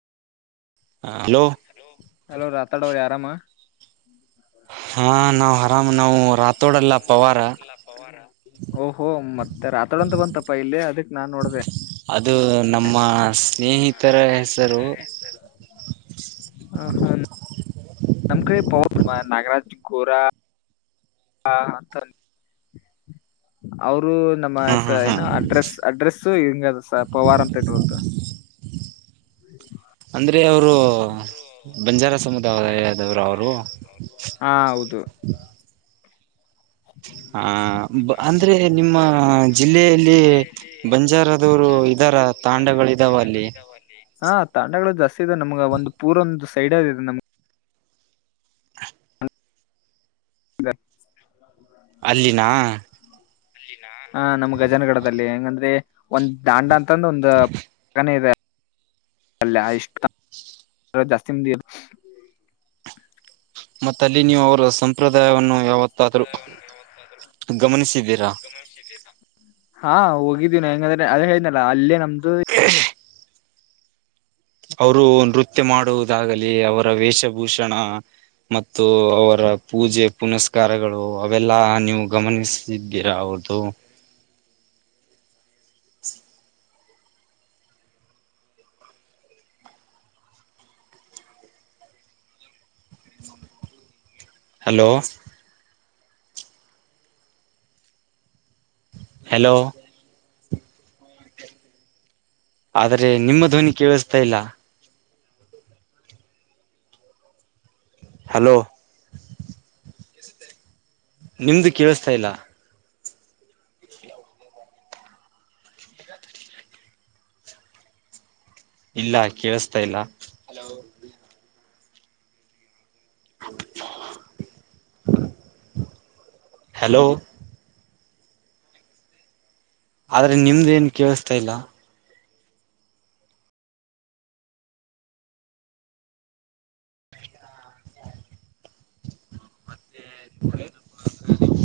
ಹ hello hello ರಾತಾಡ ಅವ್ರು ಯಾರಾಮ ಹಾ ನಾವ್ ಹಾ ಆರಾಮ್ ನಾವು ನಾವ್ ರಾತೋಡಲ್ಲ ನಾವು ಪವಾರ ರಾಕೋಡ್ಲ್ಲ ಪವಾರ ಓಹೋ ಮತ್ತೆ ರಾಠೋಡ ಅಂತ ಬಂತಪ್ಪಾ ಇಲ್ಲಿ ಅದಕ್ ನಾನ್ ನೋಡ್ದ ಅದು ನಮ್ಮ ಹಾ ಸ್ನೇಹಿತರ ಸ್ನೇಹಿತರ ಹೆಸರು ಹೆಸರು ಹ ಹ್ಮ ನಮ್ ಕಡೆ ಪ ನಾಗರಾಜ್ ಗೋರಾ ಹ ಅವರು ನಮ್ಮ ಹಾ ಹಾ ಸ ಹಾ ಏನೋ ಅಡ್ರೆಸ್ ಅಡ್ರೆಸ್ಸು ಹಿಂಗ ಪವಾರ್ ಅಂತ ಇಟ್ಟರಂತ ಅಂದ್ರೆ ಅವರು ಅವರು ಬಂಜಾರ ಬಂಜಾರ ಸಮುದಾಯದವರು ಸಂಪ್ರದಾಯ ಅವರು ಹಾ ಹೌದು ಹ ಅಂದ್ರೆ ಹ ನಿಮ್ಮ ಅಂದ್ರೆ ನಿಮ್ಮ ಜಿಲ್ಲೆಯಲ್ಲಿ ಜಿಲ್ಲೆಯಲ್ಲಿ ಬಂಜಾರದವರು ಇದ್ದಾರ ಬಂಜಾರದವರು ಇದರ ತಾಂಡಗಳ ಇದಾವ ಅಲ್ಲಿ ತಾಂಡಗಳಿದಾವ ಅಲ್ಲಿ ಹಾ ತಾಂಡಗಳು ಜಾಸ್ತಿ ಇದೆ ನಮ್ಗ ಒಂದು ಪೂರ್ ಒಂದು ಸೈಡ್ ಅದ ಇದೆ ನಮ್ಗೆ [inaudible] ಅಲ್ಲಿನಾ ಹ ನಮ್ ಗಜೇಂದ್ರಗಡದಲ್ಲಿ ಹೆಂಗಂದ್ರೆ ಒಂದ್ ತಾಂಡ ಅಂತಂದ ಒಂದ ಹಾಗ ಇದೆ ಅಷ್ಟು ಜಾಸ್ತಿ ಮತ್ತ ಅಲ್ಲಿ ನೀವು ಅವರ ಸಂಪ್ರದಾಯವನ್ನು ಯಾವತ್ತಾದರೂ ಗಮನಿಸಿದ್ದೀರಾ [inaudible] ಹಾ ಹೋಗಿದ್ದೀನ ಹೆಂಗಂದ್ರೆ ಅದದು ಹೇಳ್ದನ ಅಲ್ಲೇ ನಮ್ದು ಹ ಅವರು ನೃತ್ಯ ಮಾಡುವುದಾಗಲಿ ಅವರ ವೇಷಭೂಷಣ ಮತ್ತು ಅವರ ಪೂಜೆ ಪುನಸ್ಕಾರಗಳು ಅವೆಲ್ಲಾ ನೀವು ಗಮನಿಸಿ ಗಮನಿಸಿದ್ದೀರಾ ಅವರದು ಹಲೋ ಹಲೋ ಆದ್ರೆ ನಿಮ್ಮ ಧ್ವನಿ ಕೇಳಿಸ್ತಾ ಇಲ್ಲ ಹಲೋ ನಿಮ್ದು ಕೇಳಿಸತಾ ಇಲ್ಲ ಇಲ್ಲ ಕೇಳಸ್ತಾ ಇಲ್ಲ ಹಲೋ ಹಲೋ ಆದರೆ ನಿಮ್ಮದು ಏನು ಕೇಳಸ್ತಿಲ ಮತ್ತೆ ಮುಂದೆ